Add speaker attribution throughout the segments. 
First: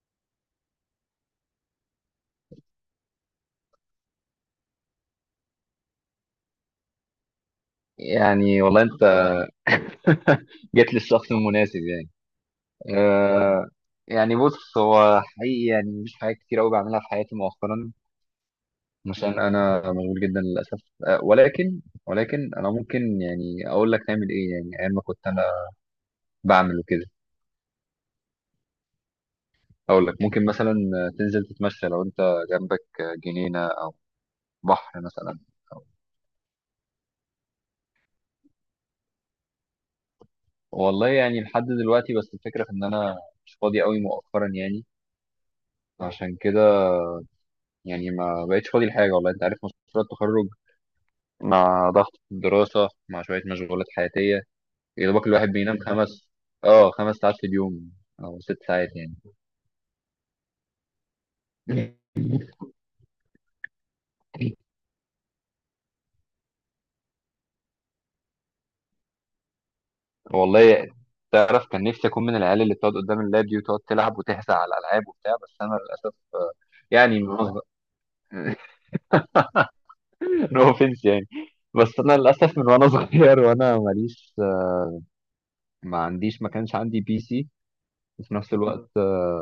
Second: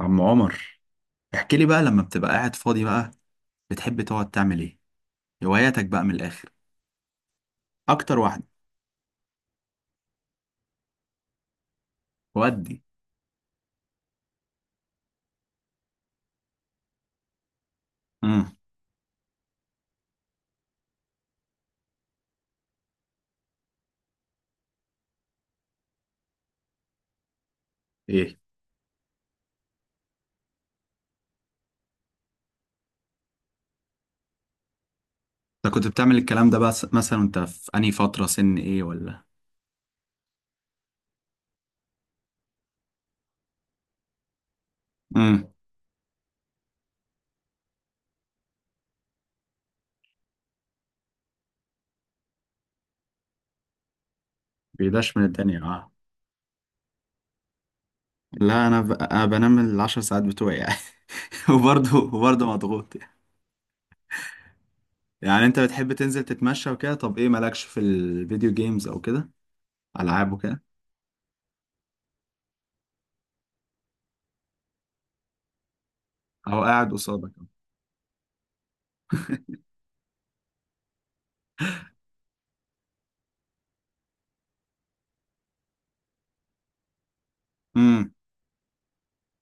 Speaker 1: عم عمر، احكي لي بقى لما بتبقى قاعد فاضي بقى بتحب تقعد تعمل ايه؟ هواياتك بقى من الاخر، اكتر واحده.
Speaker 2: يعني والله انت جيت للشخص المناسب يعني.
Speaker 1: ودي.
Speaker 2: آه، يعني بص، هو حقيقي يعني مش حاجات كتير قوي بعملها في حياتي مؤخرا،
Speaker 1: امم.
Speaker 2: عشان انا مشغول جدا للاسف. آه ولكن ولكن انا ممكن يعني اقول لك نعمل ايه، يعني ايام ما كنت انا بعمل وكده.
Speaker 1: ايه.
Speaker 2: اقول لك ممكن مثلا تنزل تتمشى، لو انت جنبك جنينة، بحر مثلا.
Speaker 1: انت كنت بتعمل الكلام ده بس مثلا انت في انهي فتره؟ سن ايه ولا؟
Speaker 2: والله يعني لحد دلوقتي، بس الفكرة في ان انا مش فاضي قوي مؤخرا يعني.
Speaker 1: امم.
Speaker 2: عشان كده يعني ما بقتش فاضي لحاجة، والله انت عارف مشروع التخرج، مع ضغط الدراسة، مع شوية مشغولات حياتية. يا
Speaker 1: بيداش من
Speaker 2: دوبك الواحد
Speaker 1: الدنيا
Speaker 2: بينام
Speaker 1: اه.
Speaker 2: خمس ساعات في اليوم، أو ست
Speaker 1: لا،
Speaker 2: ساعات يعني.
Speaker 1: أنا بنام ال10 ساعات بتوعي يعني وبرضه وبرضه مضغوط يعني. يعني انت بتحب تنزل تتمشى وكده، طب ايه مالكش في الفيديو جيمز او كده؟ العاب وكده؟
Speaker 2: والله، تعرف كان نفسي أكون من العيال اللي بتقعد قدام اللاب دي، وتقعد تلعب وتهزأ على الألعاب وبتاع، بس أنا للأسف
Speaker 1: او قاعد
Speaker 2: يعني
Speaker 1: قصادك؟
Speaker 2: نو أوفنس. يعني بس أنا للأسف من وأنا صغير وأنا ماليش، ما كانش عندي بي سي.
Speaker 1: امم.
Speaker 2: وفي نفس الوقت،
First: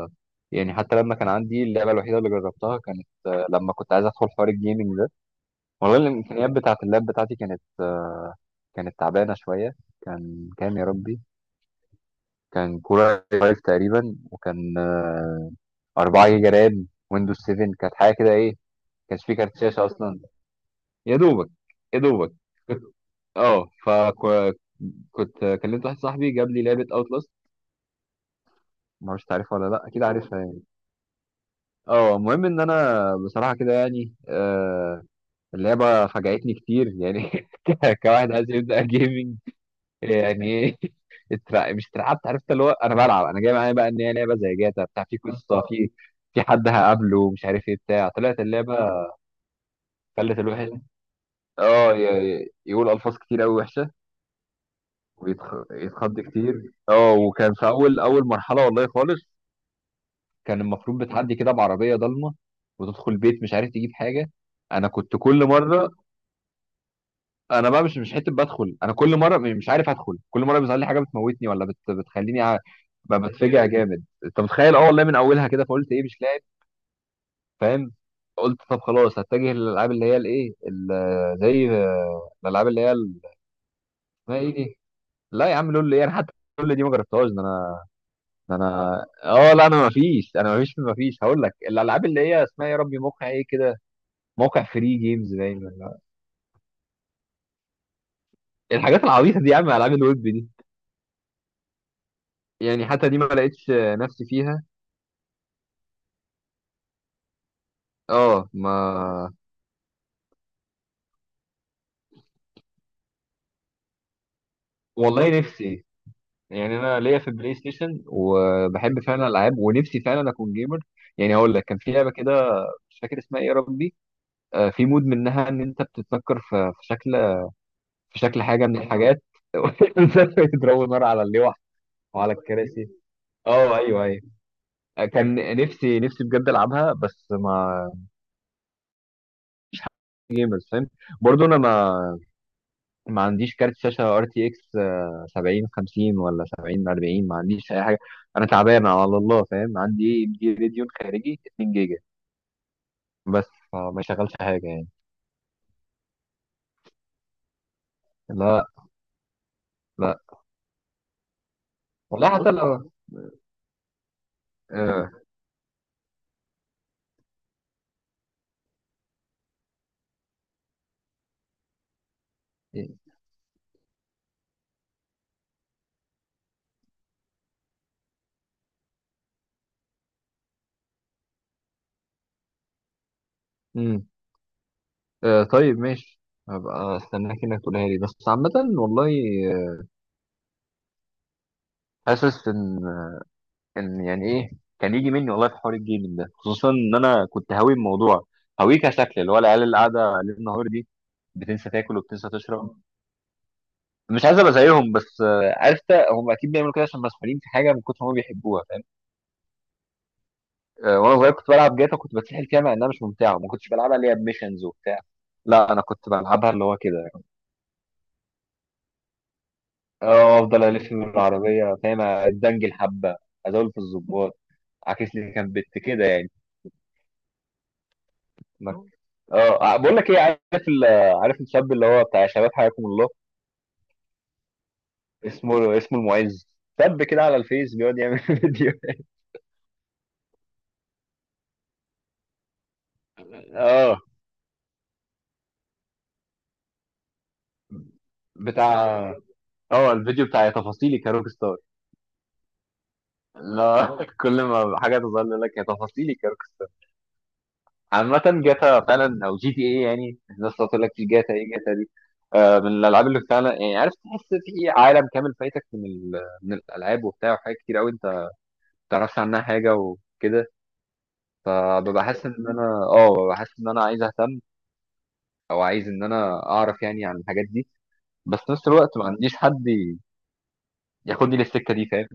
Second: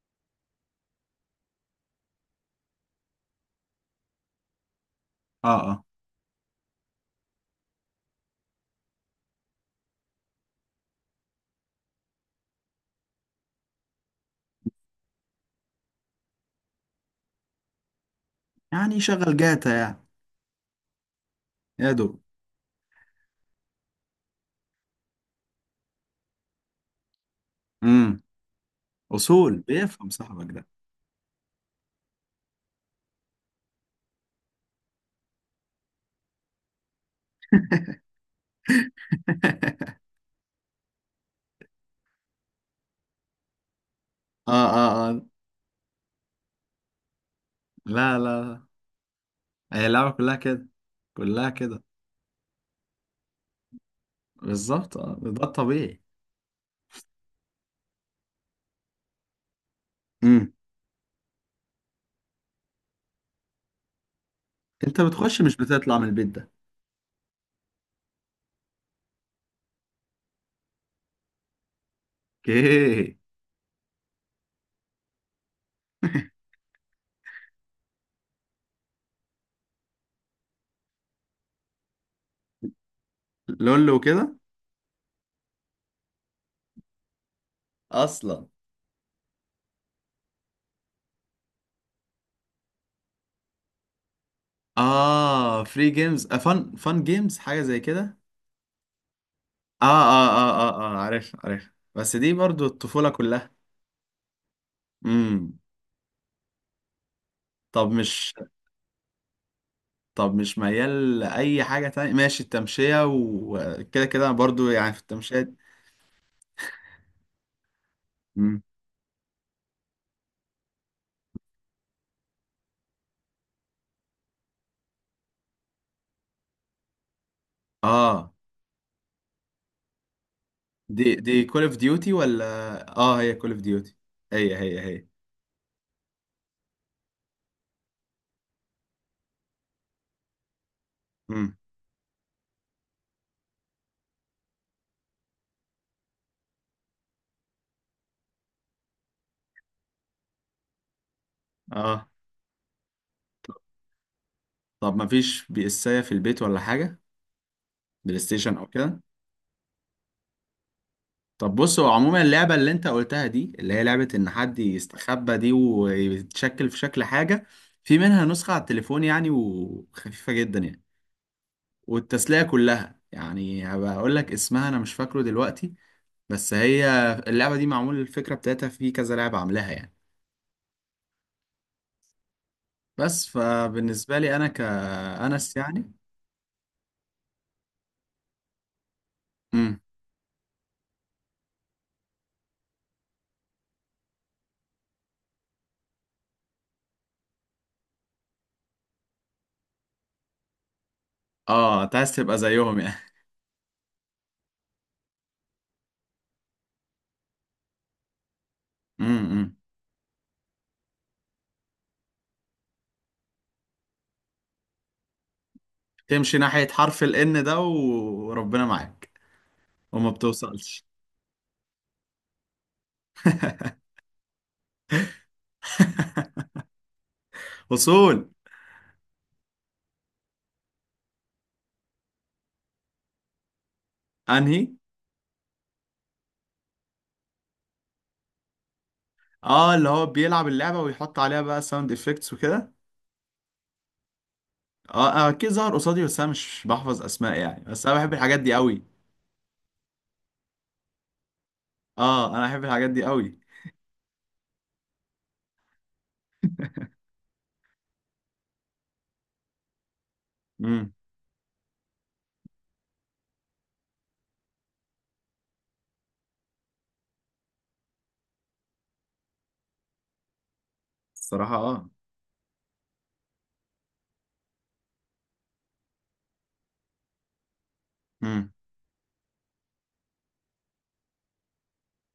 Speaker 2: يعني حتى لما كان عندي، اللعبة الوحيدة اللي جربتها كانت، لما كنت عايز أدخل حوار الجيمنج.
Speaker 1: اه اه.
Speaker 2: والله الامكانيات بتاعه اللاب بتاعتي كانت تعبانه شويه. كان كام يا ربي؟ كان كوره 5 تقريبا، وكان 4 جيجا رام، ويندوز 7، كانت حاجه كده ايه.
Speaker 1: يعني
Speaker 2: كانش فيه
Speaker 1: شغل
Speaker 2: كارت
Speaker 1: جاتا
Speaker 2: شاشه
Speaker 1: يعني.
Speaker 2: اصلا، يا دوبك
Speaker 1: يا
Speaker 2: يا
Speaker 1: دوب.
Speaker 2: دوبك كنت، اه فكنت كلمت واحد صاحبي، جاب لي لعبه اوتلاست.
Speaker 1: مم.
Speaker 2: ما اعرفش
Speaker 1: اصول
Speaker 2: تعرفها ولا لا، اكيد
Speaker 1: بيفهم
Speaker 2: عارفها
Speaker 1: صاحبك
Speaker 2: يعني.
Speaker 1: ده.
Speaker 2: اه، المهم ان انا بصراحه كده يعني، اللعبه فاجأتني كتير يعني. كواحد عايز يبدأ جيمنج يعني. مش اترعبت. عرفت اللي هو انا بلعب، انا جاي معايا بقى ان هي لعبه
Speaker 1: اه
Speaker 2: زي جاتا
Speaker 1: اه
Speaker 2: بتاع، في
Speaker 1: اه.
Speaker 2: قصه، في حد هقابله، مش عارف ايه بتاع.
Speaker 1: لا لا
Speaker 2: طلعت
Speaker 1: لا.
Speaker 2: اللعبه
Speaker 1: هي اللعبة كلها
Speaker 2: خلت
Speaker 1: كده،
Speaker 2: الواحد،
Speaker 1: كلها كده.
Speaker 2: يقول الفاظ كتير قوي وحشه،
Speaker 1: بالظبط اه، ده الطبيعي.
Speaker 2: ويتخض كتير. اه، وكان في اول اول مرحله، والله خالص
Speaker 1: امم.
Speaker 2: كان المفروض بتعدي كده بعربيه ضلمه، وتدخل بيت مش عارف تجيب حاجه. انا
Speaker 1: انت
Speaker 2: كنت
Speaker 1: بتخش
Speaker 2: كل
Speaker 1: مش
Speaker 2: مره،
Speaker 1: بتطلع من البيت ده؟
Speaker 2: انا بقى مش حته بدخل، انا كل مره مش عارف ادخل، كل مره بيظهر لي حاجه بتموتني، ولا بتخليني
Speaker 1: اوكي.
Speaker 2: بتفجع جامد، انت متخيل. اه والله من اولها كده، فقلت ايه مش لاعب، فاهم. قلت طب خلاص هتجه للالعاب اللي هي الايه، ال- زي آه، الالعاب اللي هي
Speaker 1: لول وكده.
Speaker 2: اسمها ايه دي. لا يا عم، لول ايه، انا حتى لول دي ما جربتهاش. ده انا
Speaker 1: اصلا.
Speaker 2: ده انا اه لا، انا ما فيش، هقول لك الالعاب اللي هي اسمها يا ربي موقع ايه كده، موقع فري جيمز
Speaker 1: اه،
Speaker 2: باين
Speaker 1: فري جيمز آه، فن جيمز، حاجة زي كده.
Speaker 2: الحاجات العبيطه دي يا عم،
Speaker 1: اه
Speaker 2: العاب الويب
Speaker 1: اه
Speaker 2: دي.
Speaker 1: اه اه اه، عارف عارف، بس دي برضو
Speaker 2: يعني حتى
Speaker 1: الطفولة
Speaker 2: دي ما
Speaker 1: كلها.
Speaker 2: لقيتش نفسي فيها.
Speaker 1: امم. طب مش
Speaker 2: اه ما،
Speaker 1: طب مش ميال لأي حاجة تانية؟ ماشي، التمشية وكده كده برضو يعني، في
Speaker 2: والله
Speaker 1: التمشية.
Speaker 2: نفسي، يعني انا ليا في البلاي ستيشن، وبحب فعلا الالعاب، ونفسي فعلا اكون جيمر. يعني هقول لك، كان في لعبه كده مش فاكر اسمها ايه يا ربي، في مود منها ان انت بتتنكر في شكل، في
Speaker 1: اه.
Speaker 2: شكل حاجه من الحاجات. يضربوا نار
Speaker 1: دي
Speaker 2: على
Speaker 1: دي
Speaker 2: اللوح،
Speaker 1: كول اوف ديوتي
Speaker 2: وعلى
Speaker 1: ولا؟
Speaker 2: الكراسي.
Speaker 1: اه هي كول اوف
Speaker 2: اه
Speaker 1: ديوتي.
Speaker 2: ايوه ايوه.
Speaker 1: هي هي هي
Speaker 2: كان نفسي نفسي بجد العبها، بس ما فاهم. برضه
Speaker 1: امم.
Speaker 2: انا ما عنديش كارت شاشة ار تي اكس 70 50 ولا 70 40، ما عنديش اي حاجة. انا تعبان على الله فاهم، عندي ام دي راديون خارجي 2 جيجا،
Speaker 1: اه.
Speaker 2: بس فما يشغلش حاجة يعني.
Speaker 1: طب ما فيش بي اسايه في البيت ولا حاجه؟ بلاي ستيشن او
Speaker 2: لا،
Speaker 1: كده؟
Speaker 2: لا.
Speaker 1: طب بص، هو عموما
Speaker 2: والله حتى
Speaker 1: اللعبه اللي انت
Speaker 2: لو.
Speaker 1: قلتها دي اللي هي لعبه ان حد
Speaker 2: آه.
Speaker 1: يستخبى دي ويتشكل في شكل حاجه، في منها نسخه على التليفون يعني، وخفيفه جدا يعني، والتسليه
Speaker 2: إيه،
Speaker 1: كلها. يعني هبقى اقول لك اسمها، انا مش فاكره دلوقتي بس هي اللعبه دي معمول الفكره بتاعتها في كذا لعبه عاملاها يعني، بس
Speaker 2: مم.
Speaker 1: فبالنسبة لي أنا
Speaker 2: آه.
Speaker 1: كأنس
Speaker 2: طيب
Speaker 1: يعني.
Speaker 2: ماشي، هبقى استناك انك تقولها لي، بس عامة والله،
Speaker 1: امم.
Speaker 2: آه، حاسس ان، يعني ايه، كان يجي مني والله في حوار الجيمنج ده، خصوصا ان انا كنت هاوي الموضوع، هاويه كشكل اللي هو العيال اللي قاعده ليل نهار دي، بتنسى
Speaker 1: اه، أنت
Speaker 2: تاكل
Speaker 1: عايز
Speaker 2: وبتنسى
Speaker 1: تبقى
Speaker 2: تشرب.
Speaker 1: زيهم يعني؟
Speaker 2: مش عايز ابقى زيهم، بس عارف إنت، هم اكيد بيعملوا كده عشان مسحولين في حاجه من كتر ما هم بيحبوها، فاهم.
Speaker 1: أمم.
Speaker 2: وانا صغير كنت بلعب جاتا، كنت بتسحل فيها، مع انها مش ممتعه، ما كنتش بلعبها اللي هي بميشنز وبتاع. لا، انا كنت
Speaker 1: تمشي
Speaker 2: بلعبها اللي
Speaker 1: ناحية
Speaker 2: هو كده
Speaker 1: حرف ال
Speaker 2: يعني.
Speaker 1: N ده وربنا معاك وما
Speaker 2: اه، افضل
Speaker 1: بتوصلش.
Speaker 2: الف من العربيه، فاهم، ادنجل حبه، ازول في الظباط، عاكس لي كان بت كده يعني.
Speaker 1: وصول.
Speaker 2: ما- بقول لك ايه، عارف عارف الشاب اللي هو بتاع شباب حياكم الله،
Speaker 1: أنهي؟
Speaker 2: اسمه المعز. شاب كده على الفيس، بيقعد يعمل فيديو
Speaker 1: اه، اللي هو بيلعب اللعبة ويحط عليها بقى ساوند افكتس وكده.
Speaker 2: اه
Speaker 1: اه، آه، أكيد ظهر قصادي بس أنا مش بحفظ أسماء يعني، بس أنا بحب الحاجات دي
Speaker 2: بتاع،
Speaker 1: أوي.
Speaker 2: اه الفيديو بتاع يا تفاصيلي كروك ستار.
Speaker 1: اه، أنا بحب الحاجات دي أوي.
Speaker 2: لا، اه، كل ما حاجه تظهر لي يقول لك يا تفاصيلي كروك ستار. عامه جاتا فعلا، او جي تي اي، يعني الناس تقول لك
Speaker 1: امم.
Speaker 2: في جاتا، ايه جاتا دي؟ آه من الالعاب اللي فعلا يعني عارف تحس في عالم كامل فايتك، من الالعاب وبتاع، وحاجات كتير قوي انت ما تعرفش عنها حاجه وكده.
Speaker 1: الصراحة اه.
Speaker 2: فببقى حاسس ان انا اه ببقى حاسس ان انا عايز اهتم، او عايز ان انا اعرف يعني عن الحاجات دي. بس في نفس الوقت ما عنديش حد ياخدني للسكه دي، فاهم.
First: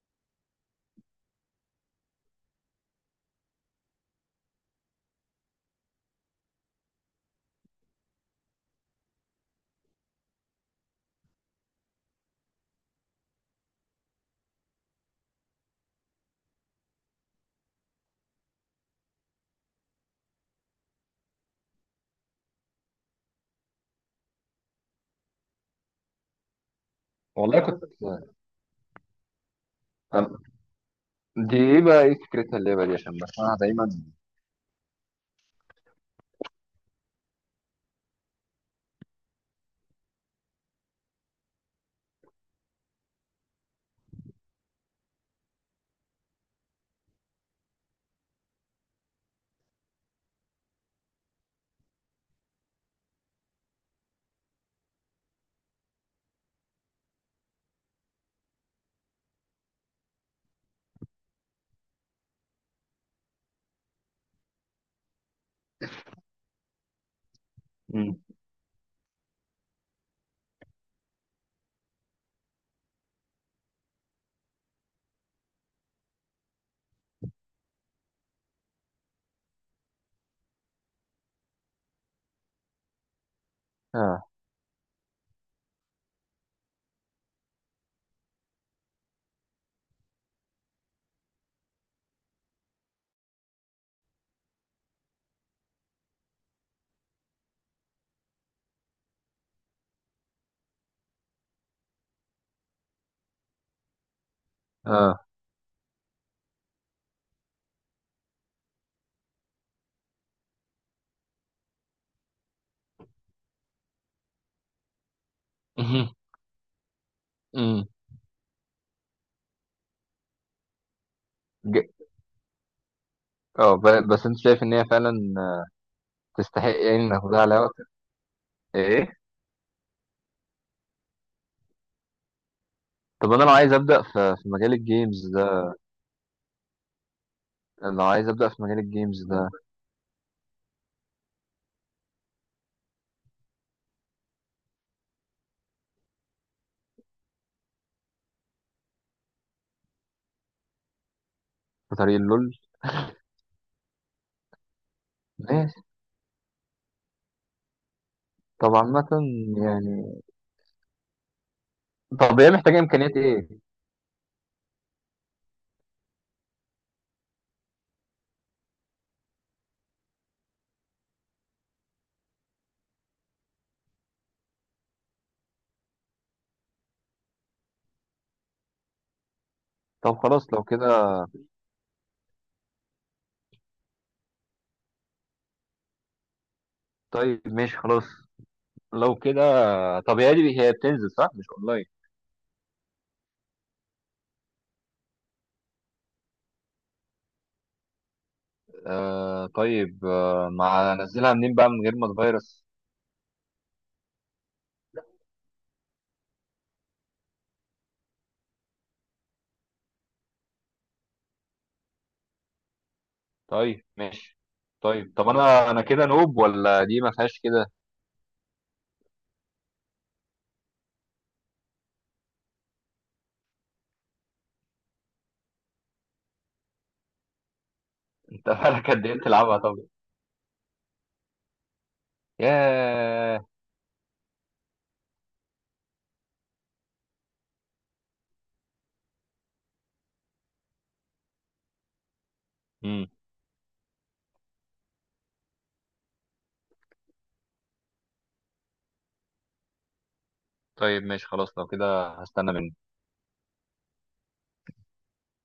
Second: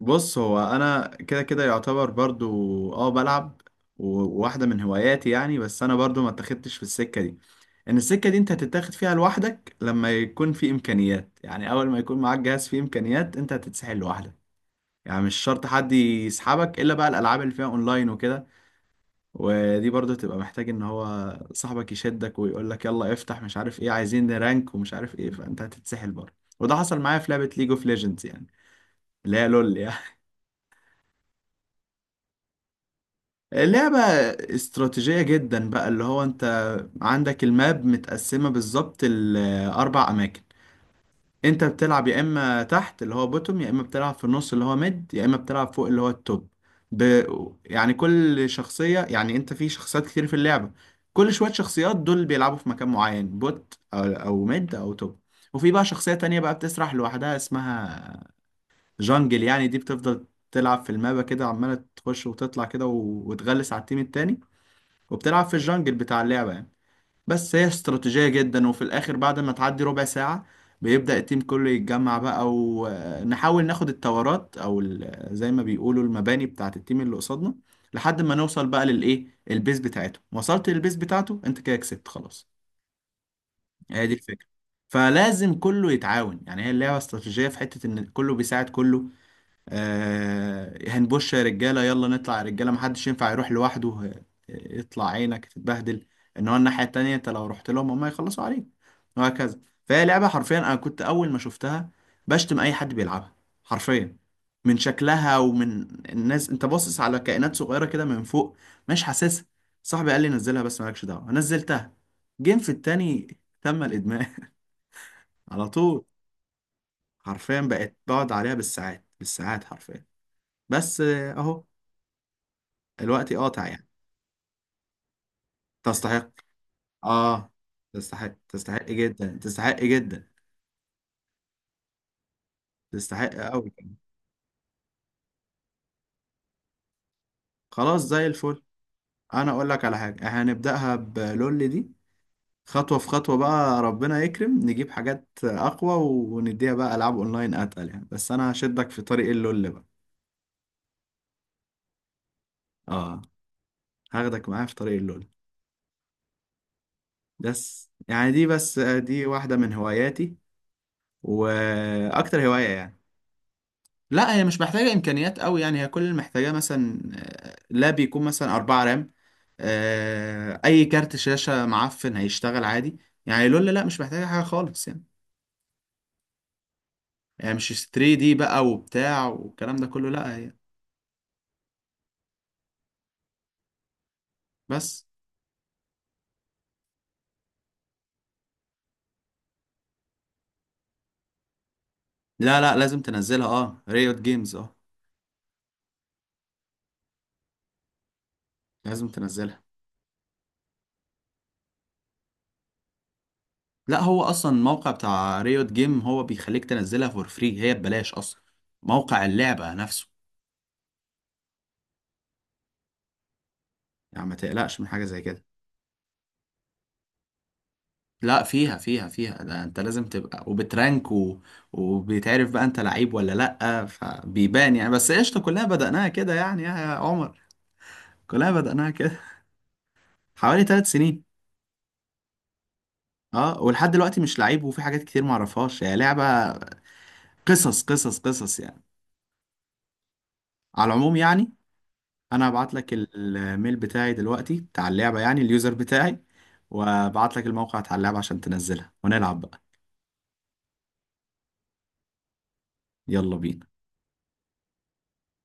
Speaker 1: بص، هو انا كده كده يعتبر برضو اه بلعب، و- وواحده من هواياتي يعني، بس انا برضو ما اتخدتش في السكه دي. ان السكه دي انت هتتاخد فيها لوحدك لما يكون في امكانيات، يعني اول ما يكون معاك جهاز فيه امكانيات انت هتتسحل لوحدك. يعني مش شرط حد يسحبك الا بقى الالعاب اللي فيها اونلاين وكده، ودي برضو تبقى محتاج ان هو صاحبك يشدك ويقول لك يلا افتح، مش عارف ايه عايزين رانك ومش عارف ايه، فانت هتتسحل برضه. وده حصل معايا في لعبه
Speaker 2: والله
Speaker 1: ليج
Speaker 2: كنت،
Speaker 1: اوف ليجندز يعني، اللي هي لول يعني
Speaker 2: دي ايه بقى، ايه فكرتها اللعبه دي؟ عشان بسمعها دايما.
Speaker 1: لعبة استراتيجية جدا بقى، اللي هو انت عندك الماب متقسمة بالظبط لأربع أماكن. انت بتلعب يا اما تحت اللي هو بوتوم، يا اما بتلعب في النص اللي هو ميد، يا اما بتلعب فوق اللي هو التوب. ب... يعني كل شخصية، يعني انت في شخصيات كتير في اللعبة، كل شوية شخصيات دول بيلعبوا في مكان معين، بوت أو ميد او توب. وفي بقى شخصية تانية بقى بتسرح لوحدها اسمها جانجل، يعني دي بتفضل تلعب في المابا كده عمالة تخش وتطلع كده و... وتغلس على التيم التاني، وبتلعب في الجنجل بتاع اللعبة يعني. بس هي
Speaker 2: مم.
Speaker 1: استراتيجية جدا، وفي الآخر بعد ما تعدي ربع ساعة بيبدأ التيم كله يتجمع بقى، ونحاول ناخد التورات أو زي ما بيقولوا المباني بتاعة التيم اللي قصادنا، لحد ما نوصل بقى للإيه، البيز بتاعته. وصلت للبيز بتاعته أنت كده كسبت خلاص. هي دي
Speaker 2: اه،
Speaker 1: الفكرة. فلازم كله يتعاون، يعني هي اللعبة استراتيجية في حتة إن كله بيساعد كله. آه، هنبوش يا رجاله، يلا نطلع يا رجاله، محدش ينفع يروح لوحده، آه، يطلع عينك تتبهدل، ان هو الناحيه التانيه انت لو رحت لهم هم يخلصوا عليك. وهكذا. فهي لعبه حرفيا، انا كنت اول ما شفتها بشتم اي حد بيلعبها حرفيا، من
Speaker 2: اه.
Speaker 1: شكلها ومن الناس، انت باصص على كائنات صغيره كده من فوق، مش حاسسها. صاحبي قال لي نزلها، بس مالكش دعوه نزلتها، جيم في التاني تم الادمان على طول. حرفيا
Speaker 2: امم.
Speaker 1: بقت بقعد عليها بالساعات بالساعات حرفيا. بس آه، اهو،
Speaker 2: ج-
Speaker 1: الوقت قاطع
Speaker 2: اه،
Speaker 1: يعني.
Speaker 2: بس انت شايف ان هي فعلا
Speaker 1: تستحق.
Speaker 2: تستحق يعني، ناخدها
Speaker 1: اه،
Speaker 2: على وقت.
Speaker 1: تستحق، تستحق
Speaker 2: ايه،
Speaker 1: جدا، تستحق جدا،
Speaker 2: طب
Speaker 1: تستحق
Speaker 2: انا لو
Speaker 1: قوي.
Speaker 2: عايز ابدا في مجال الجيمز ده، لو
Speaker 1: خلاص زي
Speaker 2: عايز ابدا
Speaker 1: الفل،
Speaker 2: في مجال الجيمز ده،
Speaker 1: انا اقول لك على حاجه، احنا هنبداها بلول دي، خطوه في خطوه بقى، ربنا يكرم نجيب حاجات اقوى ونديها بقى العاب اونلاين اتقل يعني. بس انا هشدك في طريق اللول بقى.
Speaker 2: في طريق اللول.
Speaker 1: اه، هاخدك معايا في طريق اللول،
Speaker 2: ماشي.
Speaker 1: بس يعني دي،
Speaker 2: طب
Speaker 1: بس
Speaker 2: عامة
Speaker 1: دي واحده من
Speaker 2: يعني،
Speaker 1: هواياتي
Speaker 2: طب
Speaker 1: واكتر
Speaker 2: هي
Speaker 1: هوايه
Speaker 2: محتاجة
Speaker 1: يعني.
Speaker 2: امكانيات ايه؟
Speaker 1: لا، هي مش محتاجة إمكانيات قوي يعني، هي كل اللي محتاجاه مثلا آه، لاب يكون مثلا 4 رام، آه، أي كارت شاشة معفن هيشتغل عادي يعني. لولا لا مش محتاجة حاجة خالص يعني. يعني مش 3D دي بقى وبتاع والكلام ده كله،
Speaker 2: طب
Speaker 1: لا هي
Speaker 2: خلاص لو كده.
Speaker 1: بس.
Speaker 2: طيب ماشي خلاص لو كده. طب هي دي، هي بتنزل صح مش اونلاين؟
Speaker 1: لا لا، لازم تنزلها اه، ريوت جيمز اه، لازم
Speaker 2: آه
Speaker 1: تنزلها.
Speaker 2: طيب، آه مع انزلها منين بقى من غير ما اتفيرس؟
Speaker 1: لا، هو أصلا الموقع بتاع ريوت جيم هو بيخليك تنزلها فور فري، هي ببلاش أصلا، موقع اللعبة نفسه،
Speaker 2: طيب
Speaker 1: يعني ما
Speaker 2: ماشي.
Speaker 1: تقلقش من حاجة
Speaker 2: طيب،
Speaker 1: زي
Speaker 2: طب
Speaker 1: كده.
Speaker 2: انا كده نوب ولا دي ما فيهاش كده؟
Speaker 1: لا، فيها فيها فيها، ده انت لازم تبقى وبترانك و... وبيتعرف بقى انت لعيب ولا لأ، فبيبان يعني. بس قشطة، كلها بدأناها كده يعني يا عمر.
Speaker 2: انت
Speaker 1: كلها بدأناها
Speaker 2: بقالك قد
Speaker 1: كده
Speaker 2: ايه بتلعبها طب؟
Speaker 1: حوالي 3 سنين.
Speaker 2: ياه.
Speaker 1: اه ولحد دلوقتي مش لعيب، وفي حاجات كتير معرفهاش، هي لعبة قصص قصص قصص يعني. على العموم يعني، انا هبعت لك
Speaker 2: امم.
Speaker 1: الميل بتاعي دلوقتي بتاع اللعبة، يعني اليوزر بتاعي، وابعت لك الموقع بتاع اللعبة عشان تنزلها ونلعب بقى.
Speaker 2: طيب ماشي خلاص لو كده، هستنى منك.
Speaker 1: يلا بينا.